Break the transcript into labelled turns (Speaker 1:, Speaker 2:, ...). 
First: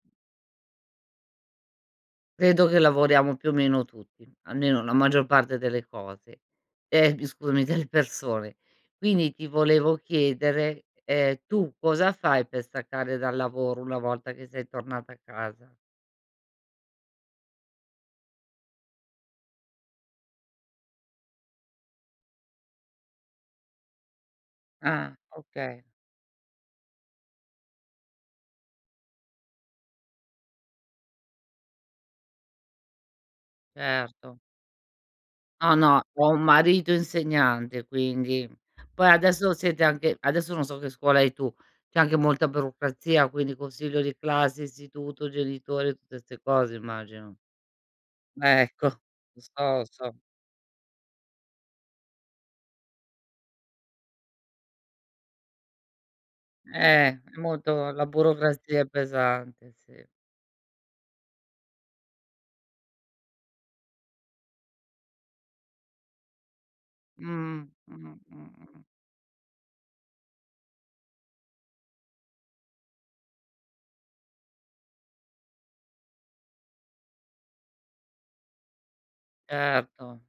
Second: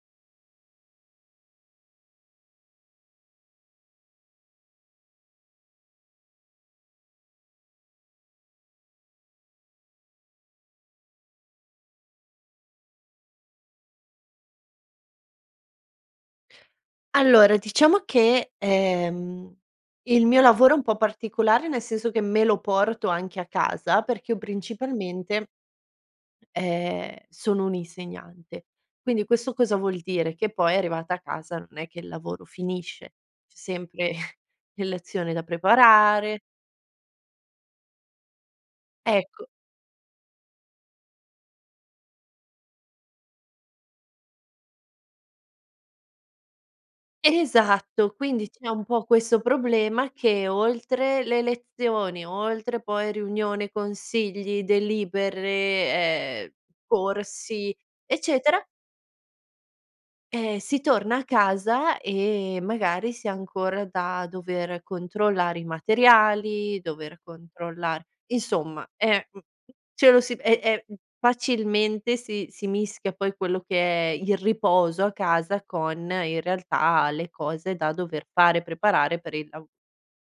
Speaker 1: Credo che lavoriamo più o meno tutti, almeno la maggior parte delle cose. Ehm, bi scusami delle persone. Quindi ti volevo chiedere, ehm, tu cosa fai per staccare dal lavoro una volta che sei tornata a casa?
Speaker 2: Allora, diciamo che, ehm, il mio lavoro è un po' particolare, nel senso che me lo porto anche a casa, perché io
Speaker 1: Ah
Speaker 2: principalmente,
Speaker 1: okay.
Speaker 2: ehm, sono un'insegnante. Quindi questo cosa vuol dire: che poi arrivata a casa non è che il lavoro finisce. C'è sempre
Speaker 1: Erto.
Speaker 2: l lezioni da
Speaker 1: No, no, ho
Speaker 2: preparare.
Speaker 1: un marito insegnante, quindi... poi
Speaker 2: Ecco.
Speaker 1: adesso siete anche adesso non so che scuola hai tu: c'è anche molta burocrazia, quindi il consiglio di classe, istituto, genitori e tutte 'ste cose, immagino.
Speaker 2: Esatto, quindi c'è un
Speaker 1: Ecco.
Speaker 2: po'
Speaker 1: Lo
Speaker 2: questo
Speaker 1: so, lo
Speaker 2: problema
Speaker 1: so.
Speaker 2: che, oltre le lezioni, oltre poi riunione, consigli, delibere, ehm,
Speaker 1: Eh, è
Speaker 2: corsi,
Speaker 1: molto la
Speaker 2: eccetera
Speaker 1: burocrazia è pesante, sì.
Speaker 2: ehm, si torna a casa e magari si ha ancora da dover controllare i materiali, dover
Speaker 1: Mh. Mh,
Speaker 2: controllare
Speaker 1: mh, mh-mh.
Speaker 2: insomma, ehm, u uhm, ce lo si e e, mhmm, facilmente si si mischia poi quello che è il riposo a casa con, in realtà, le cose da dover fare, preparare per il lav
Speaker 1: Erto.